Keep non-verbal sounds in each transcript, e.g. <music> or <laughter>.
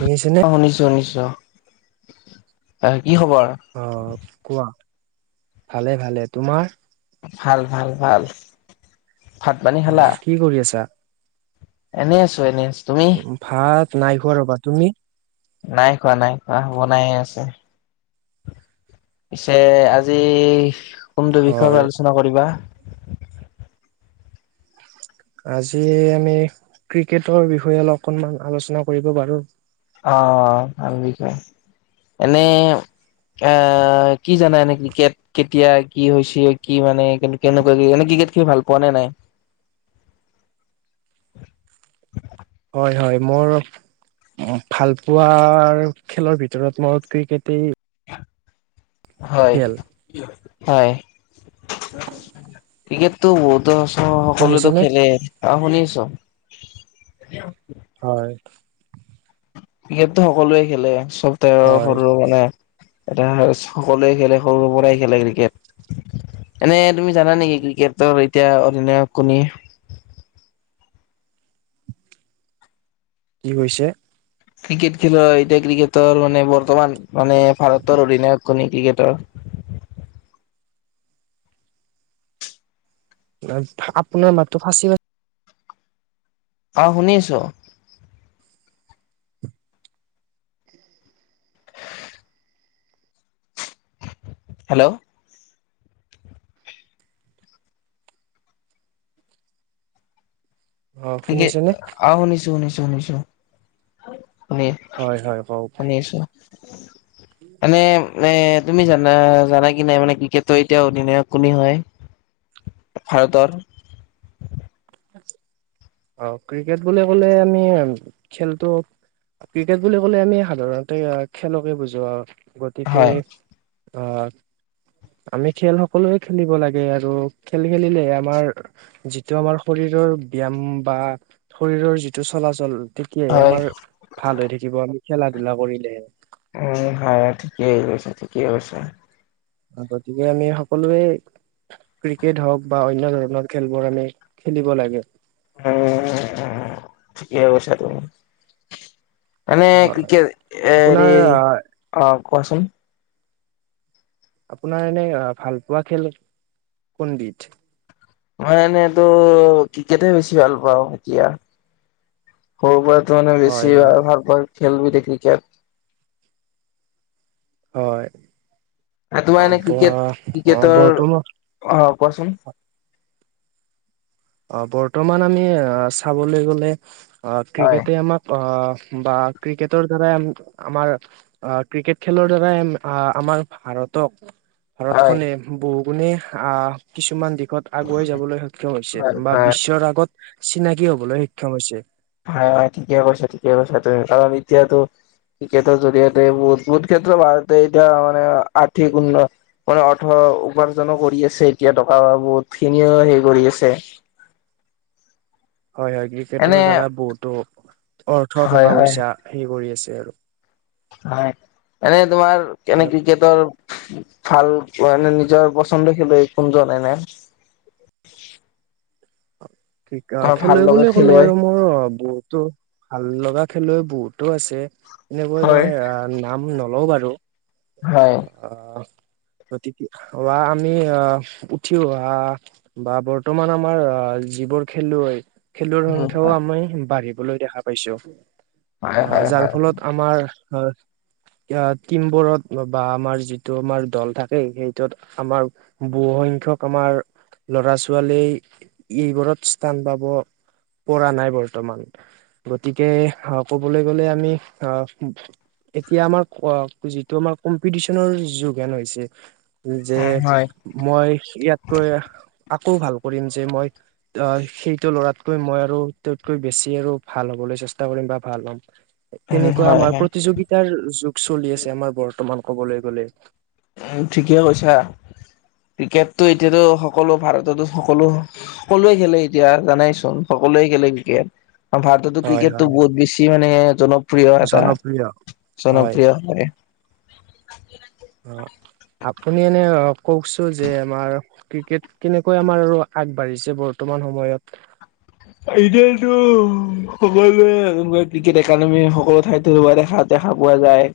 শুনিছেনে? অ শুনিছো শুনিছো এক অ কোৱা? ভালে ভালে তোমাৰ। ভাল ভাল ভাল। ভাত অ কি কৰি আছা? এনেই আছো এনেই আছো। তুমি? ভাত নাই খোৱা ৰ'বা। তুমি? নাই খোৱা নাই খোৱা বনাই আছে। পিছে আজি কোনটো বিষয়ত হয় আলোচনা কৰিবা? আজি আমি ক্ৰিকেটৰ বিষয়ে অলপ অকণমান আলোচনা কৰিব পাৰো। অ ভাল বুজিছা। এনেই- আহ কি জানা এনেকে ক্ৰিকেট কেতিয়া কি হৈছে কি মানে কেনেকুৱা কি? ক্ৰিকেট খেলি ভাল পোৱা নে নাই? হয় হয়। মোৰ ভাল পোৱাৰ খেলৰ ভিতৰত মোৰ ক্ৰিকেটেই হয় খেল হয়। ক্ৰিকেট তো ত' সকলোৱে টো শুনিছেনে? খেলে। অ শুনি আছো। হয়। ক্ৰিকেট টো সকলোৱে খেলে চব ত হয় সৰুৱে মানে এটা সকলোৱে খেলে সৰুৰ পৰাই খেলে ক্ৰিকেট। এনেই তুমি জানা নেকি ক্ৰিকেটৰ এতিয়া অধিনায়ক কোনে? কি কৈছে? ক্ৰিকেট খেলৰ এতিয়া ক্ৰিকেটৰ মানে বৰ্তমান মানে ভাৰতৰ অধিনায়ক- কোন ক্ৰিকেটৰ? আপোনাৰ মাতটো ফাচি ফাচ- অ শুনিছো। হেল্ল' অ' ক্ৰিকে শুনিছেনে? অ শুনিছো শুনিছো শুনিছো। শুনি হয় হয় কওক শুনিছো। এনে নে তুমি জানা জানা কি নাই মানে ক্ৰিকেটৰ এতিয়া অধিনায়ক কোনে হয়? ভাৰতৰ। অ ক্ৰিকেট বুলি ক'লে আমি খেলটো- ক্ৰিকেট বুলি ক'লে আমি সাধাৰণতে খেলকে বুজো আৰু। গতিকে হয় আ আমি খেল সকলোৱে খেলিব লাগে আৰু খেল খেলিলে আমাৰ যিটো আমাৰ শৰীৰ ব্যায়াম বা শৰীৰৰ যিটো চলাচল তেতিয়াহে হয় আমাৰ ভাল হৈ থাকিব আমি খেলা ধূলা কৰিলে হে। উম' হয় ঠিকেই কৈছা, ঠিকেই কৈছা। গতিকে আমি সকলোৱে ক্ৰিকেট হওক বা অন্য ধৰণৰ খেলবোৰ আমি খেলিব লাগে। উম, ঠিকেই কৈছা তুমি। মানে হয় ক্ৰিকেট আপোনাৰ হেৰি, আহ অঁ কোৱাচোন? আপোনাৰ এনেই ভাল পোৱা খেল কোন বিধ? মই এনেইটো ক্ৰিকেটে বেছি ভাল পাওঁ এতিয়া। সৰু পৰা ত' মানে হয় বেছি হয় আৰু ভাল পোৱা খেলবিধ ক্ৰিকেট। হয়। সেইটো মানে ক্ৰিকেট, ক্ৰিকেটৰ বৰ্তমান অ কোৱাচোন। অ বৰ্তমান আমি চাবলৈ গলে অ হয় ক্ৰিকেটে আমাক অ বা ক্ৰিকেটৰ দ্বাৰাই আমাৰ অ ক্ৰিকেট খেলৰ দ্বাৰাই আমাৰ ইহঁতক হয় ভাৰতখনে বহুগুণে আ কিছুমান দিশত আগুৱাই যাবলৈ সক্ষম হৈছে। হয় বা হয় বিশ্বৰ আগত চিনাকি হবলৈ সক্ষম হৈছে। হয়, হয়। ঠিকে কৈছা, ঠিকে কৈছা তই। কাৰণ এতিয়াতো ক্ৰিকেটৰ জৰিয়তে বহুত বহুত ক্ষেত্ৰত ভাৰতে এতিয়া মানে আৰ্থিক উন্ন মানে অৰ্থ উপাৰ্জনো কৰি আছে এতিয়া। টকা বহুত খিনিও হে কৰি আছে। <inaudible> হয়, হয়। এনে ক্ৰিকেটৰ দ্বাৰা বহুতো অৰ্থ হয় টকা হয় পইচা হে কৰি আছে আৰু। হয়, এনে তোমাৰ এনে ক্ৰিকেটৰ ভাল মানে নিজৰ পচন্দৰ খেলুৱৈ কোন জন এনে? <inaudible> অ ধৰ ভাল খেলুৱৈ লগা বুলি ক'লে খেলুৱৈ আৰু মোৰ বহুতো ভাল লগা খেলুৱৈ বহুতো আছে। এনেকৈ হয় মই নাম নলওঁ বাৰু। হয় অ। গতিকে বা আমি আ উঠি অহা বা বৰ্তমান আমাৰ আ যিবোৰ খেলুৱৈ খেলুৱৈৰ উম সংখ্যাও আমি বাঢ়িবলৈ দেখা পাইছো। হয় যাৰ ফলত আমাৰ টিমবোৰত বা আমাৰ যিটো আমাৰ দল থাকে সেইটোত আমাৰ ব হু সংখ্যাক আমাৰ লৰা ছোৱালীয়ে এইবোৰত স্থান পাব। পৰা নাই বৰ্তমান। গতিকে আ ক'বলৈ গলে আমি আ এতিয়া আমাৰ যিটো আমাৰ কম্পিটিচনৰ যোগ হেন হৈছে। যে উম হয় মই ইয়াতকৈ আকৌ ভাল কৰিম যে মই অ সেইটো ল'ৰাতকৈ মই আৰু তাতকৈ বেছি আৰু ভাল হ'বলৈ চেষ্টা কৰিম বা ভাল হ'ম। উম তেনেকুৱা হয় আমাৰ হয় প্ৰতিযোগিতাৰ যুগ চলি আছে আমাৰ বৰ্তমান কবলৈ গলে। ঠিকেই কৈছা। ক্ৰিকেটটো এতিয়াতো সকলো ভাৰততো সকলো সকলোৱে খেলে এতিয়া জানাই চোন। সকলোৱে খেলে ক্ৰিকেট। ভাৰততো হয় ক্ৰিকেটটো হয় বহুত বেছি মানে জন প্ৰিয় এটা জনপ্ৰিয় হয় জনপ্ৰিয় মানে অ। আপুনি এনে কওঁকচোন যে আমাৰ ক্ৰিকেট কেনেকৈ আমাৰ আৰু আগবাঢ়িছে বৰ্ত কিমান সময়ত এইটোৱেইটো। সকলোৱে ক্ৰিকেট একাডেমি সকলো ঠাইতে দেখা দেখা পোৱা যায়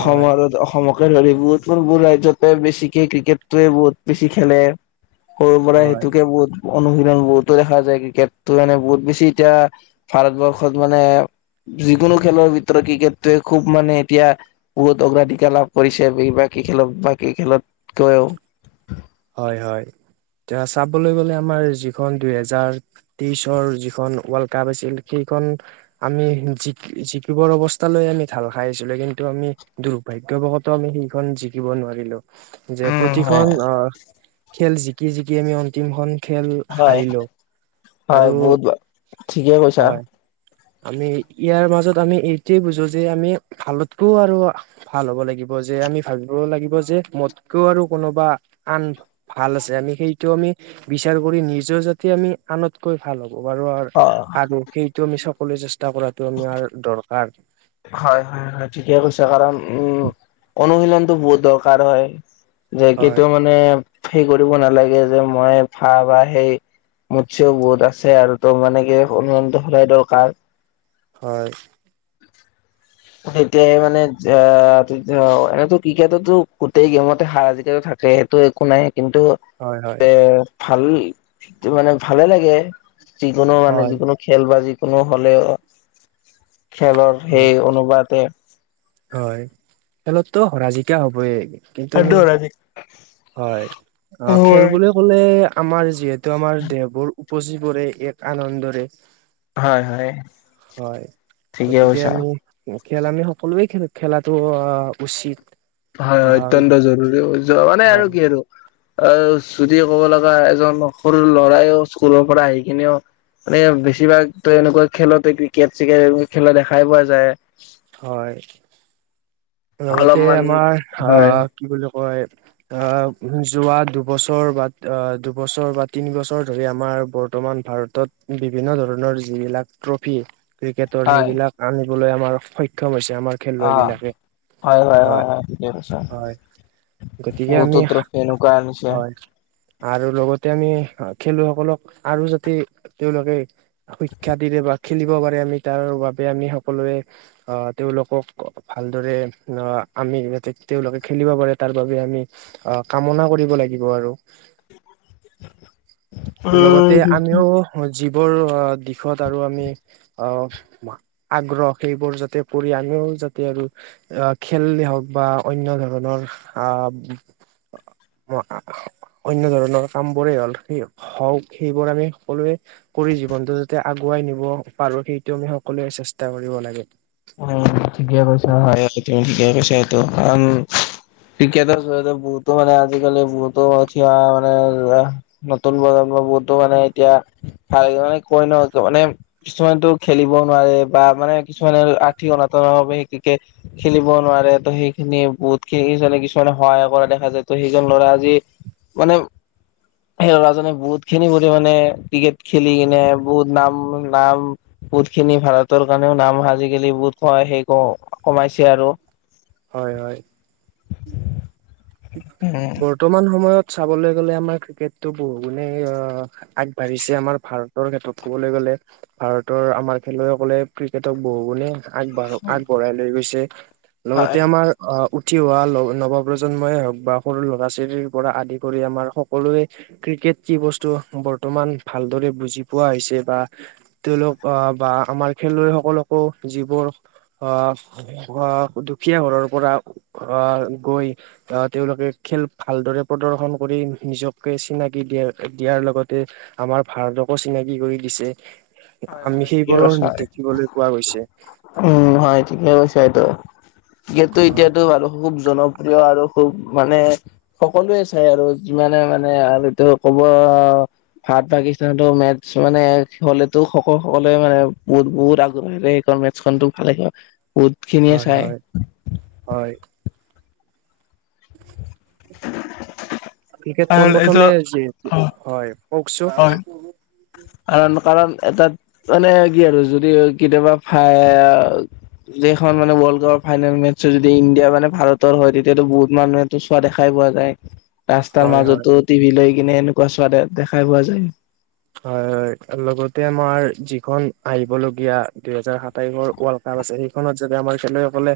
হয় অসমক <unintelligible> বেছিকে ক্ৰিকেটোয়ে বহুত বেছি খেলে। সৰুৰ পৰাই হয় সেইটোকে বহুত অনুশীলন বহুতো দেখা যায় ক্ৰিকেট ত'মানে বহুত বেছি এতিয়া ভাৰতবৰ্ষত মানে যিকোনো খেলৰ ভিতৰত ক্ৰিকেটটোৱে খুব মানে এতিয়া বহুত অগ্ৰাধিকাৰ লাভ কৰিছে বেছি ভাগ বাকী খেলত বাকী খেলত কৈও হয়- হয় তে চাবলৈ গলে আমাৰ যিখন দুইহেজাৰ তেইশৰ যিখন ৱৰ্ল্ড কাপ আছিল সেই সেইখন আমি জি- জিকিবৰ অৱস্থা লৈ আমি ঢাল খাই আহিছিলো কিন্তু আমি দুৰ্ভাগ্য বশত আমি সেইখন জিকিব নোৱাৰিলো যে উম হয় প্ৰতিখন অ খেল জিকি- জিকি আমি অন্তিম খন খেল হয় হাৰিলো হয় আৰু বহুত ঠিকে কৈছা হয় আমি ইয়াৰ মাজত আমি এইটোৱে বুজো যে আমি ভালতকৈ আৰু ভাল হ'ব লাগিব যে আমি ভাবিব লাগিব যে মোতকেও আৰু কোনোবা আন ভাল আছে। আমি সেইটো আমি বিচাৰ কৰি নিজৰ যাতে আমি আনতকৈ ভাল হব বাৰু আৰ অ আৰু সেইটো আমি সকলোৱে চেষ্টা কৰাটো আমি আৰ দৰকাৰ। হয়-হয়- হয় ঠিকে কৈছে কাৰণ উম অনুশীলনটো বহুত দৰকাৰ হয়। যে হয় কিটো মানে সেই কৰিব নালাগে যে, মই ভা বা সেই মুতছেও বহুত আছে আৰু ত' মানে কি অনুমানটো সদায় দৰকাৰ হয় তেতিয়াই মানে যা এতিয়াও এনে ক্ৰিকেটো গোতেই গেমতে হাৰা-জিকা টো থাক টো একো নাই। কিন্তু, হয় হয় এৰ ভাল মানে ভালে লাগে যিকোনো মানে হয় যিকোনো খেল বা যিকোনো হলে খেলৰ সেই হয় অনু হয়, খেলতটো হৰা -জিকা হবয়ে। কিন্তু, আমি হয় অহ খেল বুলি হয় ক'লে আমাৰ যিহেতু এইটো আমাৰ দেহবোৰ উপচি পৰে এক আনন্দৰে হয় <inaudible> হয়, ঠিকে গতিকে কৈছা আমি খেল আমি সকলোৱে খেলাটো অহ উচিত। হয়- হয় ভাল অত্যন্ত জৰুৰী মানে আৰু হয় কি আৰু অ', যদি ক'ব লগা এজন সৰু ল'ৰাইও স্কুলৰ পৰা আহি কিনেও মানে বেছিভাগ ত' এনেকুৱা খেলতে ক্ৰিকেট চিকেট এইবোৰ খেলা দেখাই পোৱা যায়। হয় লগতে অলপমান আমাৰ হয়। হাহ কি বুলি কয় অহ, যোৱা দুবছৰ বা অ দুবছৰ বা তিনি বছৰ ধৰি আমাৰ বৰ বৰ্তমান ভাৰতত বিভিন্ন ধৰণৰ যিবিলাক ট্ৰফি ক্ৰিকেটৰ হয় সেইবিলাক আনিবলৈ আমাৰ সক্ষম হৈছে আমাৰ খেলুৱৈ বিলাকে। হয়-হয়-হয়- হয় ঠিকে কৈছা হয় গতিকে আমি <unintelligible> হয়, আৰু লগতে আমি খেলুৱৈসকলক আৰু যাতে তেওঁলোকে শিক্ষা দিলে বা খেলিব পাৰে আমি তাৰ বাবে আমি সকলোৱে অহ তেওঁলোকক ভালদৰে আমিতে তেওঁলোকে খেলিব পাৰে তাৰ বাবে আমি অহ কামনা কৰিব লাগিব আৰু <inaudible> লগতে উম আমিও যিবোৰ দিশত আৰু আমি অহ আগ্ৰহ সেইবোৰ যাতে কৰি আমি যাতে আৰু আহ খেল হওক বা অন্য ধৰণৰ আহ <inaudible> অন্য ধৰণৰ কাম বোৰে হল। সে হওঁক সেইবোৰ আমি সকলোৱে কৰি জীৱনটো যাতে আগ আগুৱাই নিব পাৰো সেইটো আমি সকলোৱে চেষ্টা কৰিব লাগে। উম, ঠিকে কৈছা হয় আৰু তুমি ঠিক কৈছা এইটো কাৰন ক্ৰিকটৰ <unintelligible> বহুতো মানে আজিকালি বহুতো <unintelligible> মানে ধৰা নতুন প্ৰজন্ম বহুতো মানে এতিয়া ভাল মানে কৈ ন মানে কিছুমানটো খেলিব নোৱাৰে। বা মানে কিছুমানে অনাতনৰ ভাৱে সেই ক্ৰিকেট খেলিব নোৱাৰে ত' সেইখিনি বহুতনে কিছুমানে সহায় কৰে দেখ- খা যায় ত সেইজন ল'ৰা আজি মানে মানে সেই ল'ৰাজনে বহুত খিনি কৰি মানে ক্ৰিকেট খেলি কিনে বহুত নাম নাম বহুত খিনি ভাৰতৰ কাৰণেও নাম আজিকালি বহুত ক সেই ক কমাইছে আৰু। হয়, হয়। উম বৰ্তমান সময়ত চাবলৈ গ'লে আমাৰ ক্ৰিকেটো বহু গুণে আগবাঢ়িছে আমাৰ ভাৰতৰ ক্ষেত্ৰত ক'বলৈ গ'ল- ভাৰতৰ আমাৰ খেলুৱৈসকলে ক্ৰিকেটক বহু গুণে আগবঢ়ো আগবঢ়াই লৈ গৈছে। লগতে হয় আমাৰ আহ উঠি অহা নৱপ্ৰজ- প্ৰজন্মই হওক বা সৰু ল'ৰা-ছোৱালী পৰা আদি কৰি আমাৰ সকলোৱে ক্ৰিকেট কি বস্তু বৰ্ত- বৰ্তমান ভালদৰে বুজি পোৱা হৈছে বা তেওঁলোক আহ বা আমাৰ খেলুৱৈসকলকো- যিবোৰ আহ দুখীয়া ঘৰৰ পৰা আহ গৈ আহ তেওঁলোকে খেল ভালদৰে প্ৰদৰ্শন কৰি নিজকে চিনাকি দিয়া দিয়াৰ লগতে আমাৰ ভাৰতকো চিনাকি কৰি দিছে। হয় আমি হয় ঠিকে সেইবোৰো কৈছা হয় দেখিবলৈ পোৱা গৈছে। উম, ইয়াটো হয় এতিয়াতো মানু <unintelligible> জনপ্ৰিয় আৰু খুব মানে সকলোৱে চাই আৰু যিমানে মানে আটো ক'ব। অ ভাৰত পাকিস্তানতো মেটছ মানে হ'লে, তো শখ সকলে মানে বহুত বহুত আগ্ৰহেৰে সেইখন মেটছখনটো ভালে ক হয় হয় হয়। <inaudible> ক্ৰিকেট আৰু পোন এইটো প্ৰথমে যিহেতু অ' হয় কওকচোন। তাত মানে কি আৰু যদি কেতিয়াবা ফাই খন মানে ৱৰ্ল্ড কাপৰ ফাইনেল মেচছ যদি ইণ্ডিয়াানে ভাৰতৰ হয় তেতিয়াতো বহুত মানুহেতো চোৱা দেখাই পোৱা যায়। ৰাস্তাৰ হয় হয় মাজতো টিভি লৈ কিনে এনেকুৱা চোৱা দে দেখা পোৱা যায়। হয় হয়। লগতে আমাৰ যিখন আহিবলগীয়া দুহেজাৰ সাতাইশৰ ৱৰ্ল্ড কাপ আছে সেইখনত যাতে আমাৰ খেলুৱৈসকলে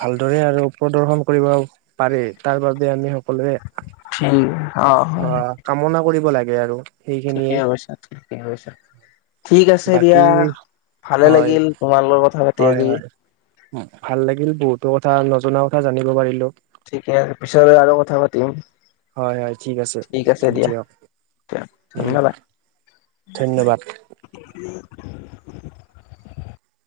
ভালদৰে আৰু প্ৰদৰ্শন কৰিব পাৰে, তাৰ বাবে আমি সকলোৱে অ কামনা কৰিব লাগে আৰু। সেইখিনিয়েই ঠিকেই কৈছা ঠিকেই কৈছা। ঠিক আছে বাকী দিয়া ভালে হয় লাগিল তোমাল লগৰ কথা পাতি হয় আজি। হয় ভাল লাগিল বহুতো কথা নজনা কথা জানিব পাৰিলো। ঠিকে পিছত আৰু কথা পাতিম। হয় হয় ঠিক আছে আছে দিয়া দিয়ক উম। ধন্যবাদ। ধন্যবাদ <unintelligible>